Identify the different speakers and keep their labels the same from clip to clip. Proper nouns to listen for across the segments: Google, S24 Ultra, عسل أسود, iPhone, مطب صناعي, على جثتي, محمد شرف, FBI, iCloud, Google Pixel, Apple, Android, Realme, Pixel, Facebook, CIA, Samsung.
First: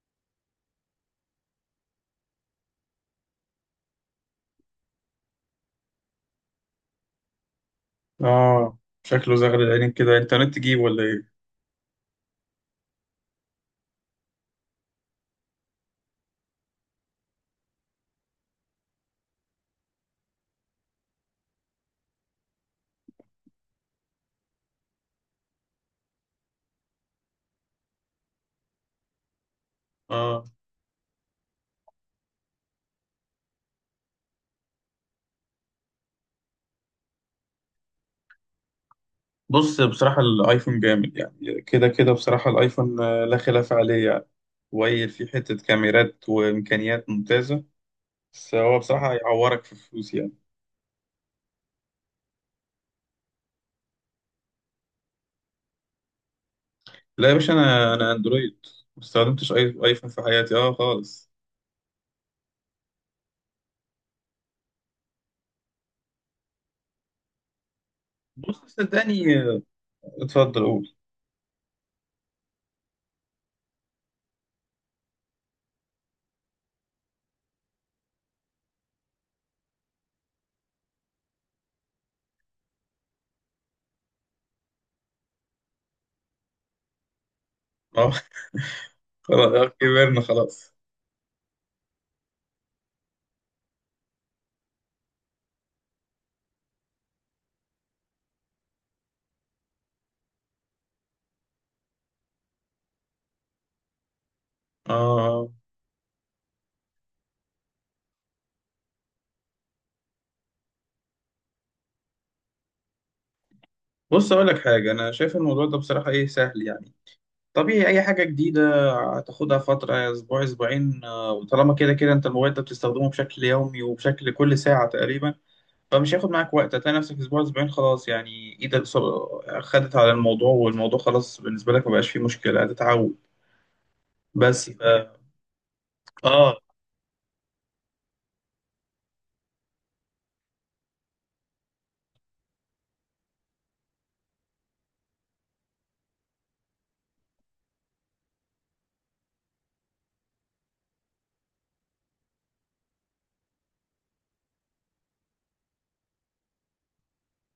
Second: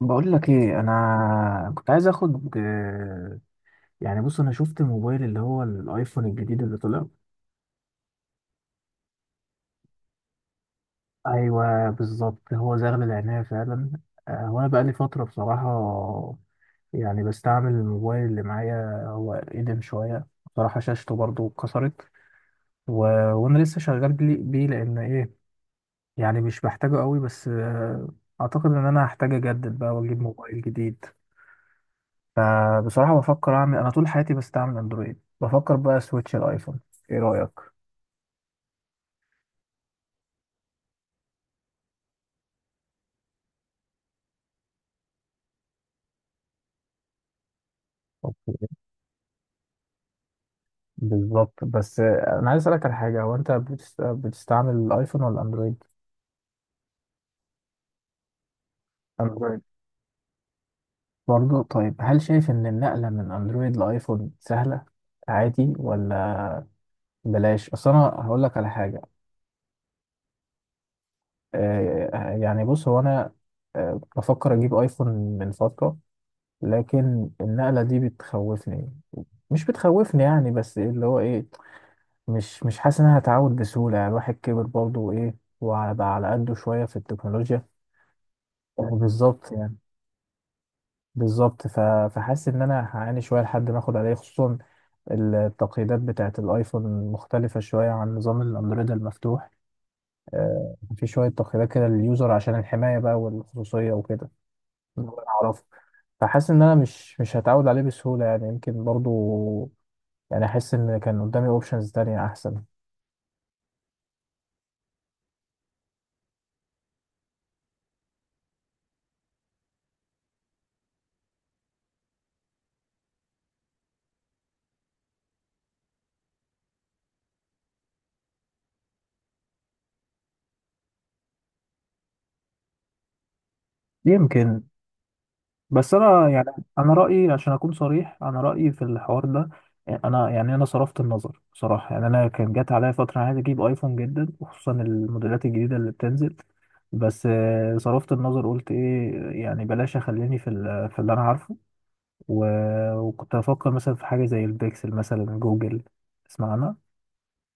Speaker 1: بقول لك ايه، انا كنت عايز اخد يعني بص، انا شفت الموبايل اللي هو الايفون الجديد اللي طلع.
Speaker 2: اه. شكله زغل العينين كده، انترنت تجيب ولا ايه؟
Speaker 1: ايوه بالظبط، هو زغل العناية فعلا. وانا بقالي فترة بصراحة، يعني بستعمل الموبايل اللي معايا، هو قديم شوية بصراحة، شاشته برضو اتكسرت و... وانا لسه شغال بيه، لان ايه؟ يعني مش بحتاجه قوي، بس اعتقد ان انا هحتاج اجدد بقى واجيب
Speaker 2: اه،
Speaker 1: موبايل جديد. فبصراحة بفكر أعمل، أنا طول حياتي بستعمل أندرويد، بفكر بقى سويتش الأيفون. إيه رأيك؟
Speaker 2: بص بصراحة الايفون جامد، يعني كده كده بصراحة الايفون لا خلاف عليه يعني. ويل فيه حتة كاميرات وامكانيات ممتازة. بس
Speaker 1: اوكي.
Speaker 2: هو بصراحة هيعورك في فلوس يعني.
Speaker 1: بالظبط، بس أنا عايز أسألك على حاجة، هو أنت بتستعمل الأيفون ولا أندرويد؟
Speaker 2: لا يا باشا، انا اندرويد، ما استخدمتش
Speaker 1: أندرويد.
Speaker 2: اي ايفون في حياتي اه خالص.
Speaker 1: برضه طيب، هل شايف إن النقلة من أندرويد لأيفون سهلة عادي، ولا بلاش؟ أصل أنا هقول لك
Speaker 2: بص
Speaker 1: على حاجة.
Speaker 2: صدقني اتفضل قول.
Speaker 1: يعني بص، هو أنا بفكر أجيب أيفون من فترة، لكن النقلة دي بتخوفني. مش بتخوفني يعني، بس اللي هو إيه، مش حاسس إن أنا هتعود بسهولة، يعني الواحد كبر برضه وإيه، وعلى بقى على قده شوية في التكنولوجيا.
Speaker 2: اه.
Speaker 1: بالظبط
Speaker 2: خلاص
Speaker 1: يعني.
Speaker 2: كبرنا خلاص.
Speaker 1: بالظبط فحاسس إن أنا هعاني شوية لحد ما آخد عليه، خصوصا التقييدات بتاعة الأيفون مختلفة شوية عن نظام الأندرويد المفتوح. في شوية تقييدات كده لليوزر عشان الحماية بقى والخصوصية وكده،
Speaker 2: اه.
Speaker 1: إن هو
Speaker 2: آه.
Speaker 1: يعرفه. فحاسس إن أنا مش هتعود عليه بسهولة، يعني يمكن برضه، يعني أحس إن كان قدامي أوبشنز تانية أحسن.
Speaker 2: بص اقول لك حاجة، انا شايف الموضوع ده بصراحة ايه، سهل يعني. طبيعي اي حاجه جديده هتاخدها فتره، اسبوع اسبوعين وطالما كده كده انت الموبايل ده بتستخدمه بشكل يومي وبشكل كل ساعه تقريبا، فمش هياخد معاك وقت. هتلاقي نفسك اسبوع اسبوعين خلاص، يعني ايدك خدت على الموضوع والموضوع خلاص بالنسبه لك، مبقاش فيه مشكله، هتتعود.
Speaker 1: يمكن.
Speaker 2: بس ف...
Speaker 1: بس انا يعني،
Speaker 2: اه.
Speaker 1: انا رايي عشان اكون صريح، انا رايي في الحوار ده، يعني انا، يعني انا صرفت النظر بصراحه، يعني انا كان جات عليا فتره أنا عايز اجيب ايفون جدا، وخصوصا الموديلات الجديده اللي بتنزل. بس صرفت النظر، قلت ايه، يعني بلاش اخليني في اللي انا عارفه. وكنت افكر مثلا في حاجه زي البيكسل، مثلا جوجل، تسمع عنها؟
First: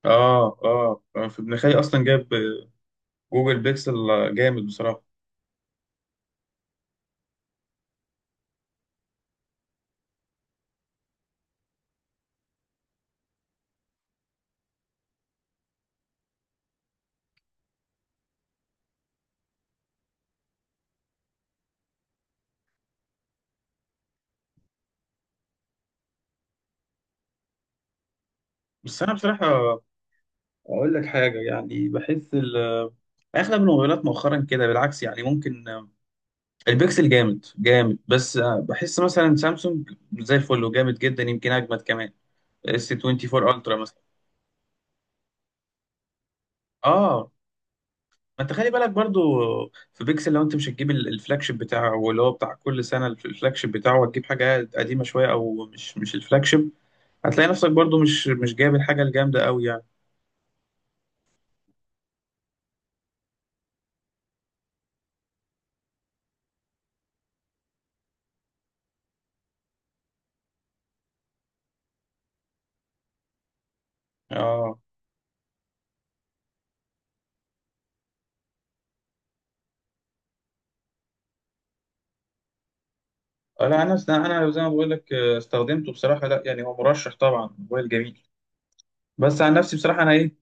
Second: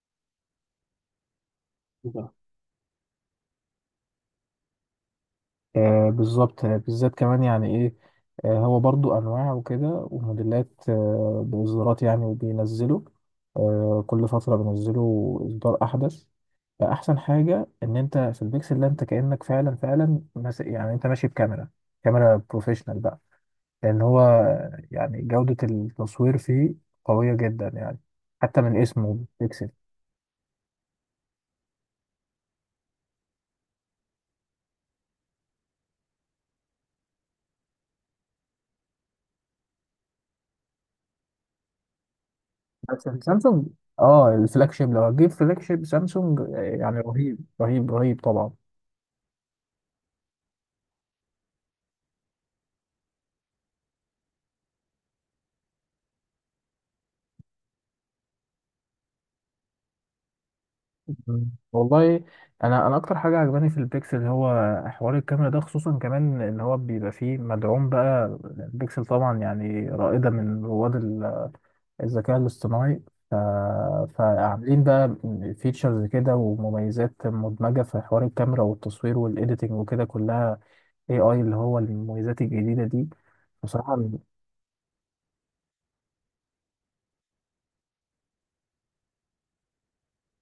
Speaker 2: اه. اه. في ابن خالي اصلا جاب جوجل بيكسل، جامد بصراحه.
Speaker 1: آه بالظبط، بالذات كمان يعني ايه، آه هو برضو انواع وكده وموديلات، آه باصدارات يعني وبينزلوا، آه كل فتره بينزلوا اصدار احدث. فاحسن حاجه ان انت في البيكسل ده، انت كانك فعلا فعلا يعني انت ماشي بكاميرا، كاميرا بروفيشنال بقى، لان هو يعني جوده التصوير فيه قويه جدا يعني، حتى من
Speaker 2: بس انا
Speaker 1: اسمه
Speaker 2: بصراحه
Speaker 1: بيكسل.
Speaker 2: اقول لك حاجه، يعني بحس اغلب الموبايلات مؤخرا كده بالعكس، يعني ممكن البيكسل جامد جامد، بس بحس مثلا سامسونج زي الفل وجامد جدا، يمكن اجمد كمان، اس
Speaker 1: بس
Speaker 2: 24
Speaker 1: سامسونج،
Speaker 2: الترا مثلا.
Speaker 1: اه الفلاج شيب، لو هتجيب فلاج شيب سامسونج يعني
Speaker 2: اه،
Speaker 1: رهيب رهيب رهيب
Speaker 2: ما
Speaker 1: طبعا.
Speaker 2: انت خلي بالك برضو، في بيكسل لو انت مش هتجيب الفلاج شيب بتاعه، واللي هو بتاع كل سنه الفلاج شيب بتاعه، هتجيب حاجه قديمه شويه او مش الفلاج شيب، هتلاقي نفسك برضو مش جايب الحاجه الجامده قوي يعني.
Speaker 1: مم. والله انا اكتر حاجه عجباني في البيكسل هو حوار الكاميرا ده، خصوصا كمان ان هو بيبقى فيه مدعوم بقى. البيكسل طبعا يعني رائده من رواد الذكاء الاصطناعي. ف...
Speaker 2: اه.
Speaker 1: فعاملين بقى فيتشرز كده ومميزات مدمجه في حوار الكاميرا والتصوير والايديتنج وكده كلها، اي اي اللي هو المميزات الجديده دي.
Speaker 2: لا
Speaker 1: بصراحه.
Speaker 2: انا زي ما بقول لك استخدمته بصراحه، لا يعني هو مرشح طبعا، موبايل جميل. بس عن نفسي بصراحة أنا إيه،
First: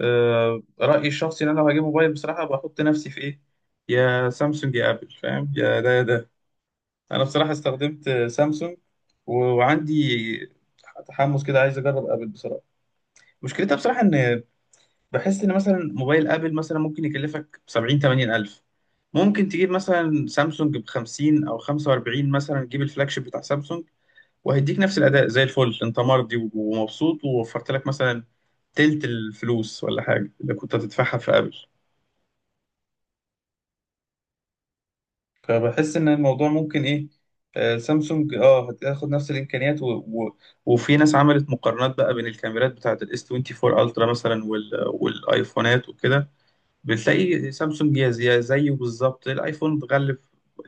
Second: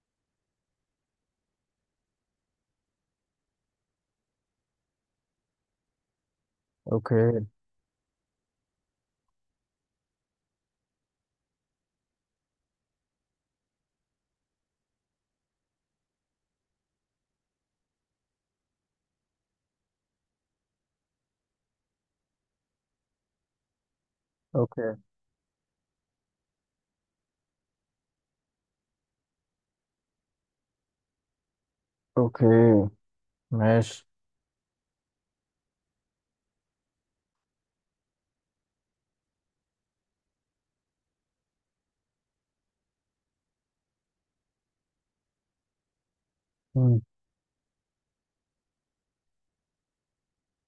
Speaker 2: رأيي الشخصي إن أنا لو هجيب موبايل بصراحة بحط نفسي في إيه، يا سامسونج يا آبل، فاهم، يا ده يا ده. أنا
Speaker 1: اوكي
Speaker 2: بصراحة استخدمت سامسونج وعندي تحمس كده، عايز أجرب آبل بصراحة. مشكلتها بصراحة إن، بحس إن مثلا موبايل آبل مثلا ممكن يكلفك سبعين تمانين ألف، ممكن تجيب مثلا سامسونج بخمسين أو خمسة وأربعين مثلا، تجيب الفلاج شيب بتاع سامسونج وهيديك
Speaker 1: اوكي
Speaker 2: نفس الاداء زي الفل، انت مرضي ومبسوط، ووفرت لك مثلا تلت الفلوس ولا حاجه اللي كنت هتدفعها في ابل.
Speaker 1: اوكي، ماشي.
Speaker 2: فبحس ان الموضوع ممكن ايه، سامسونج اه هتاخد نفس الامكانيات وفي ناس عملت مقارنات بقى بين الكاميرات بتاعه الاس 24 الترا مثلا والايفونات وكده، بتلاقي سامسونج يا زيه بالظبط، الايفون اتغلب،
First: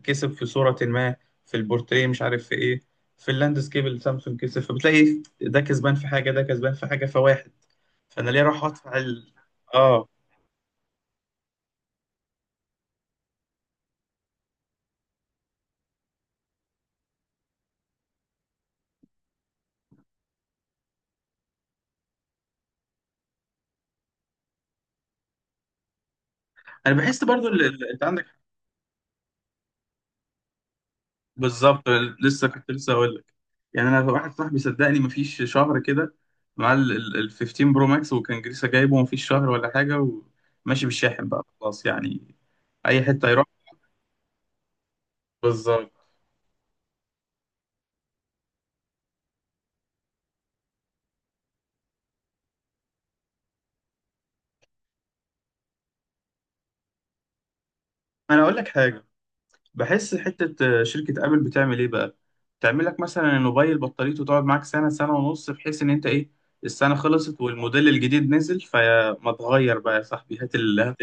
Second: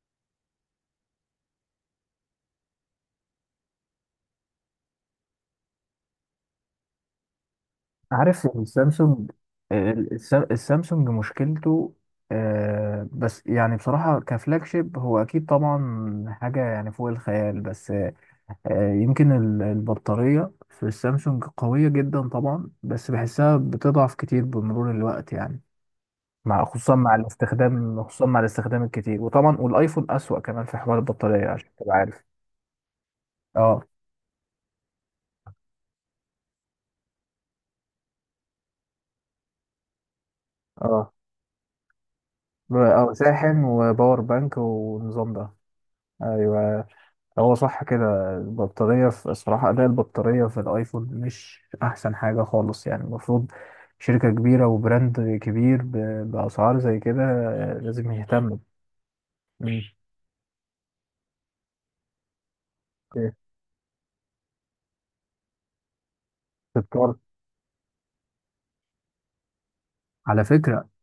Speaker 2: كسب في صوره ما، في البورتريه، مش عارف في ايه، في اللاندسكيب اللي سامسونج كسب، فبتلاقي إيه، ده كسبان في حاجه، ده كسبان في حاجه، فواحد، فانا ليه
Speaker 1: عارف
Speaker 2: اروح ادفع
Speaker 1: السامسونج،
Speaker 2: اه.
Speaker 1: السامسونج مشكلته بس يعني بصراحة كفلاج شيب هو أكيد طبعا حاجة يعني فوق الخيال، بس يمكن البطارية في السامسونج قوية جدا طبعا، بس بحسها بتضعف كتير بمرور الوقت يعني، خصوصا
Speaker 2: انا
Speaker 1: مع
Speaker 2: بحس برضو
Speaker 1: الاستخدام،
Speaker 2: انت
Speaker 1: خصوصا
Speaker 2: عندك
Speaker 1: مع الاستخدام الكتير، وطبعا والآيفون أسوأ كمان في حوار البطارية عشان
Speaker 2: بالظبط،
Speaker 1: تبقى عارف.
Speaker 2: لسه كنت لسه اقول لك،
Speaker 1: اه
Speaker 2: يعني انا واحد صاحبي صدقني مفيش شهر كده مع ال 15 برو ماكس، وكان لسه جايبه مفيش شهر ولا حاجه، وماشي
Speaker 1: اه
Speaker 2: بالشاحن بقى خلاص يعني، اي
Speaker 1: اه،
Speaker 2: حته يروح.
Speaker 1: شاحن وباور بانك والنظام ده.
Speaker 2: بالظبط.
Speaker 1: ايوه، هو صح كده، البطارية في الصراحة، أداء البطارية في الأيفون مش أحسن حاجة خالص يعني. المفروض شركة كبيرة وبراند كبير بأسعار زي كده، لازم
Speaker 2: انا اقول
Speaker 1: يهتم.
Speaker 2: لك حاجه،
Speaker 1: مم.
Speaker 2: بحس حته شركه ابل بتعمل ايه بقى، تعمل لك مثلا الموبايل بطاريته تقعد معاك سنه سنه ونص، بحيث ان انت ايه، السنه
Speaker 1: تتطور.
Speaker 2: خلصت والموديل الجديد نزل، فما تغير بقى يا صاحبي،
Speaker 1: على فكرة،
Speaker 2: هات.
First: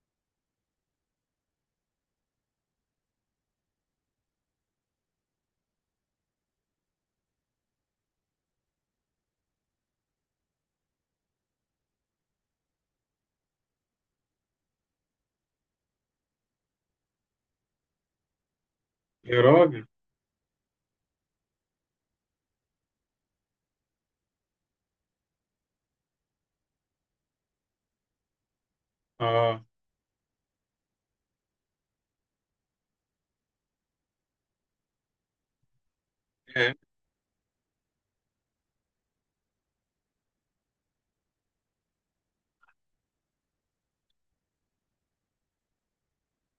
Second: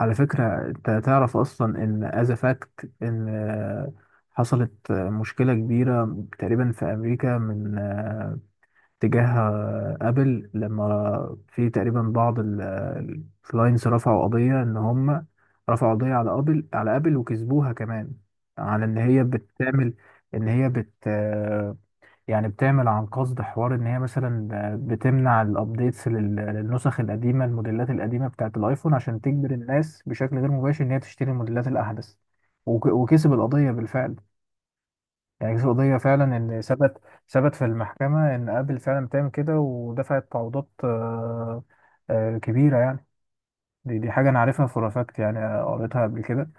Speaker 1: على فكرة أنت تعرف أصلا إن از فاكت، إن حصلت مشكلة كبيرة تقريبا في أمريكا، من تجاه ابل، لما في تقريبا بعض الكلاينتس رفعوا قضية ان هم رفعوا قضية على ابل، وكسبوها كمان، على ان هي
Speaker 2: يا راجل.
Speaker 1: بتعمل، ان هي بت آه، يعني بتعمل عن قصد حوار، ان هي مثلا بتمنع الابديتس للنسخ القديمة، الموديلات القديمة بتاعت الايفون، عشان تجبر
Speaker 2: اه.
Speaker 1: الناس بشكل غير مباشر ان هي تشتري الموديلات الاحدث. وكسب القضية بالفعل، يعني في قضية فعلا إن
Speaker 2: إيه؟
Speaker 1: ثبت في المحكمة إن آبل فعلا بتعمل كده، ودفعت تعويضات كبيرة يعني. دي حاجة أنا عارفها فور فاكت يعني، قريتها قبل كده.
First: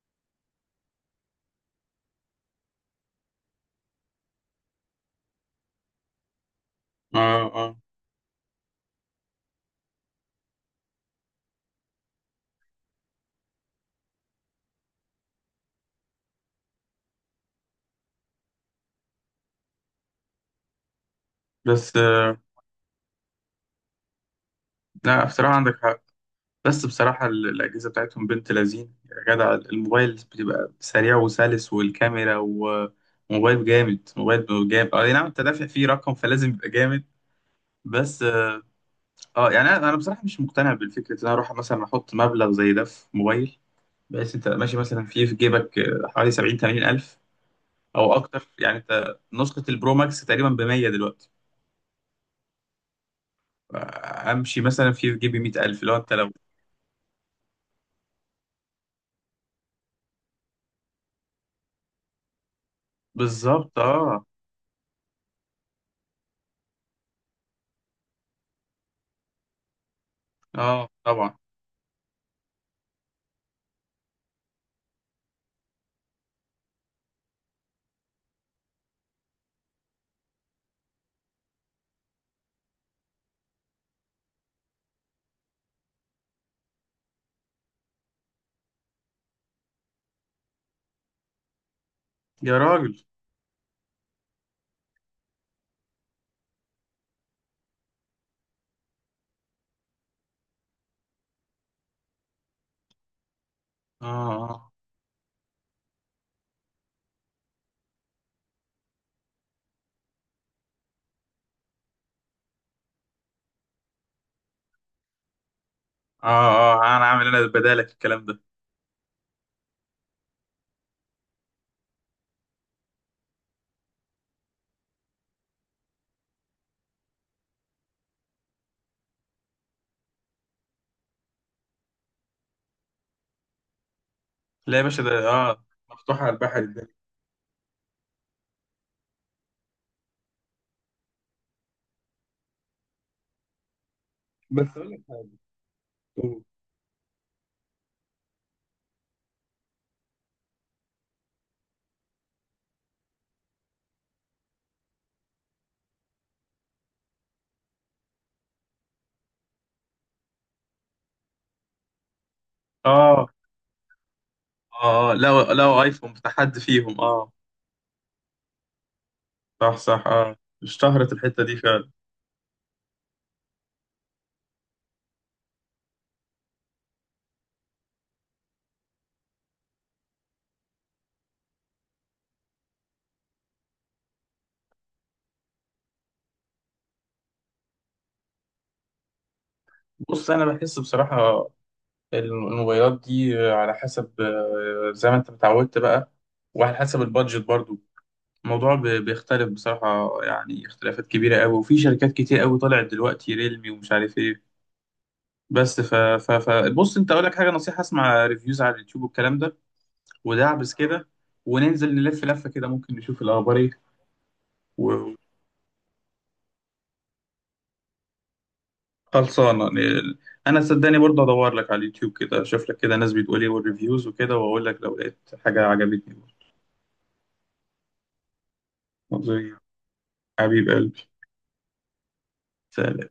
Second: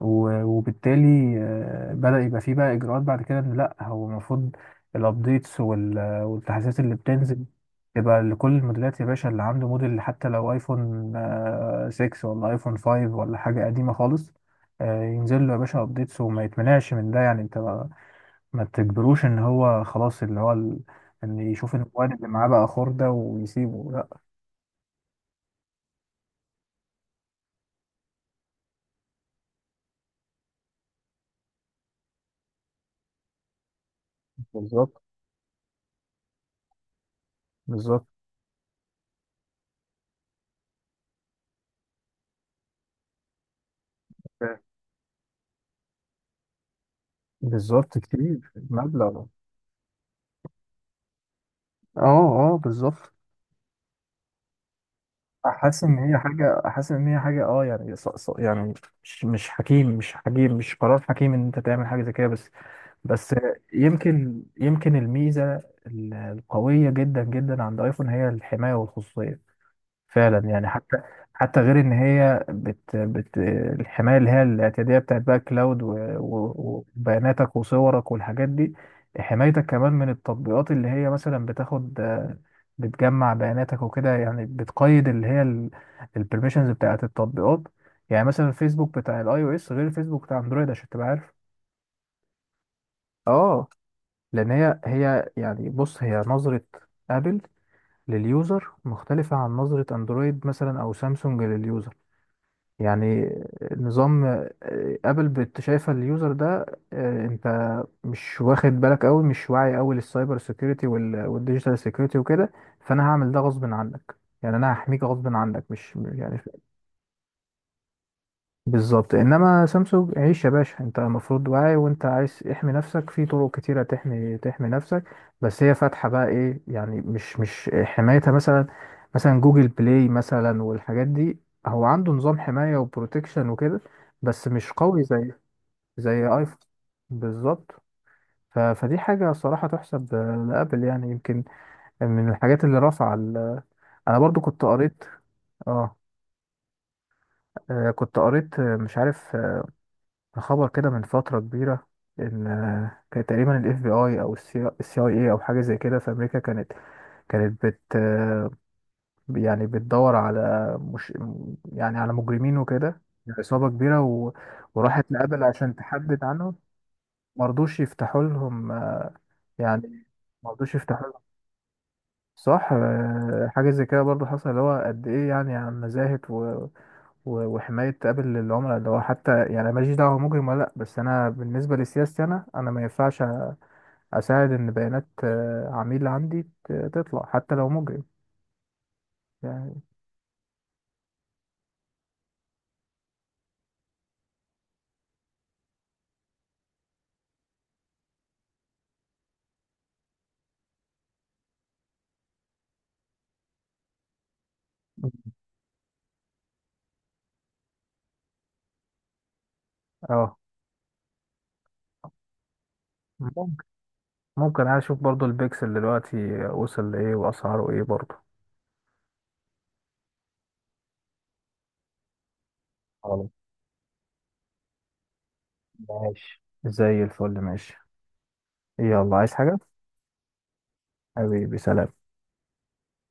Speaker 1: وبالتالي بدأ يبقى فيه بقى إجراءات بعد كده، إن لأ، هو المفروض الأبديتس والتحديثات اللي بتنزل
Speaker 2: اه. اه.
Speaker 1: تبقى لكل الموديلات يا باشا، اللي عنده موديل حتى لو ايفون 6 ولا ايفون 5 ولا حاجة قديمة خالص، ينزل له يا باشا ابديتس، وما يتمنعش من ده. يعني انت ما تجبروش ان هو خلاص اللي هو ان يشوف إن
Speaker 2: بس
Speaker 1: المواد اللي معاه بقى خردة ويسيبه، لا.
Speaker 2: لا بصراحة عندك حق، بس بصراحة الأجهزة بتاعتهم بنت لذين يا جدع، الموبايل بتبقى سريع وسلس، والكاميرا، وموبايل جامد موبايل جامد،
Speaker 1: بالظبط.
Speaker 2: اه نعم، انت دافع فيه رقم فلازم يبقى جامد.
Speaker 1: بالظبط
Speaker 2: بس اه، يعني انا، أنا بصراحة مش مقتنع بالفكرة ان انا اروح مثلا احط مبلغ زي ده في موبايل، بس انت
Speaker 1: ف-
Speaker 2: ماشي مثلا فيه في جيبك حوالي 70 80 الف
Speaker 1: بالظبط،
Speaker 2: او اكتر،
Speaker 1: كتير
Speaker 2: يعني انت
Speaker 1: مبلغ.
Speaker 2: نسخة البرو ماكس تقريبا ب 100 دلوقتي،
Speaker 1: اه اه. بالظبط،
Speaker 2: امشي مثلا في جيبي 100,000، اللي هو انت لو.
Speaker 1: حاسس ان هي حاجة اه يعني يعني مش قرار حكيم ان انت تعمل حاجة زي كده، بس.
Speaker 2: بالظبط. اه.
Speaker 1: يمكن الميزة القوية جدا جدا عند ايفون هي الحماية والخصوصية، فعلا يعني.
Speaker 2: اه طبعا.
Speaker 1: حتى غير ان هي بت الحمايه اللي هي الاعتياديه بتاعت بقى كلاود، وبياناتك وصورك والحاجات دي، حمايتك كمان من التطبيقات اللي هي مثلا بتاخد، بتجمع بياناتك وكده، يعني بتقيد اللي هي البرميشنز بتاعت التطبيقات. يعني مثلا الفيسبوك بتاع الاي او اس غير الفيسبوك بتاع اندرويد عشان تبقى عارف.
Speaker 2: يا راجل.
Speaker 1: اه، لان هي يعني، بص هي نظره ابل لليوزر مختلفة عن نظرة اندرويد مثلا او سامسونج لليوزر. يعني
Speaker 2: اه.
Speaker 1: نظام
Speaker 2: اه.
Speaker 1: ابل شايفه اليوزر ده، انت مش واخد بالك قوي، مش واعي قوي للسايبر سيكيورتي والديجيتال سيكيورتي وكده. فانا هعمل ده غصب عنك، يعني انا هحميك غصب عنك، مش يعني.
Speaker 2: اه. اه انا عامل، انا بدالك الكلام ده.
Speaker 1: بالظبط، انما سامسونج عيش يا باشا، انت المفروض واعي، وانت عايز احمي نفسك في طرق كتيره، تحمي نفسك. بس هي فاتحه بقى ايه يعني، مش حمايتها، مثلا جوجل بلاي مثلا والحاجات دي، هو عنده نظام حمايه وبروتكشن وكده بس مش
Speaker 2: لا يا
Speaker 1: قوي
Speaker 2: باشا ده
Speaker 1: زي
Speaker 2: اه مفتوح
Speaker 1: زي
Speaker 2: على
Speaker 1: ايفون.
Speaker 2: البحر الدنيا.
Speaker 1: بالظبط. فدي حاجه صراحه تحسب لابل، يعني يمكن من الحاجات اللي رفع انا برضو كنت
Speaker 2: بس اقول لك
Speaker 1: قريت.
Speaker 2: حاجة.
Speaker 1: اه. كنت قريت مش عارف، خبر كده من فترة كبيرة، إن كان تقريبا ال FBI أو ال CIA أو حاجة زي كده في أمريكا، كانت بت آه، يعني بتدور على، مش يعني، على مجرمين وكده،
Speaker 2: اه. اه.
Speaker 1: عصابة كبيرة، وراحت
Speaker 2: لو
Speaker 1: لأبل عشان
Speaker 2: لو ايفون
Speaker 1: تحدد
Speaker 2: بتاع
Speaker 1: عنهم.
Speaker 2: حد فيهم اه.
Speaker 1: مرضوش يفتحوا لهم،
Speaker 2: صح صح
Speaker 1: يعني
Speaker 2: اه،
Speaker 1: مرضوش يفتحوا
Speaker 2: اشتهرت
Speaker 1: لهم.
Speaker 2: الحتة دي فعلا.
Speaker 1: صح، حاجة زي كده برضو، حصل اللي هو قد إيه يعني عن نزاهة وحماية قبل العملاء، اللي هو حتى يعني ماليش دعوة مجرم ولا لأ، بس أنا بالنسبة لسياستي، أنا ما ينفعش اساعد ان بيانات عميل عندي تطلع حتى لو مجرم يعني.
Speaker 2: بص انا بحس بصراحة الموبايلات دي على حسب زي ما انت متعودت بقى، وعلى حسب البادجت برضو، الموضوع بيختلف بصراحة، يعني اختلافات كبيرة قوي، وفي شركات كتير قوي طلعت دلوقتي، ريلمي ومش عارف ايه. بس ف بص، انت اقول لك حاجة، نصيحة، اسمع ريفيوز على اليوتيوب والكلام ده
Speaker 1: اه.
Speaker 2: ودعبس كده، وننزل نلف لفة كده، ممكن نشوف الأخبار
Speaker 1: ممكن
Speaker 2: ايه.
Speaker 1: ممكن أنا اشوف برضو البيكسل دلوقتي وصل لايه، واسعاره ايه برضو.
Speaker 2: وخلصانة أنا صدقني برضه أدور لك على اليوتيوب كده، أشوف لك كده ناس
Speaker 1: خلاص.
Speaker 2: بتقول ايه والريفيوز وكده، وأقول لك لو لقيت حاجة عجبتني.
Speaker 1: ماشي زي الفل، ماشي. يلا،
Speaker 2: برضه.
Speaker 1: عايز
Speaker 2: زي.
Speaker 1: حاجة؟
Speaker 2: حبيب قلبي،
Speaker 1: حبيبي، سلام.
Speaker 2: سلام.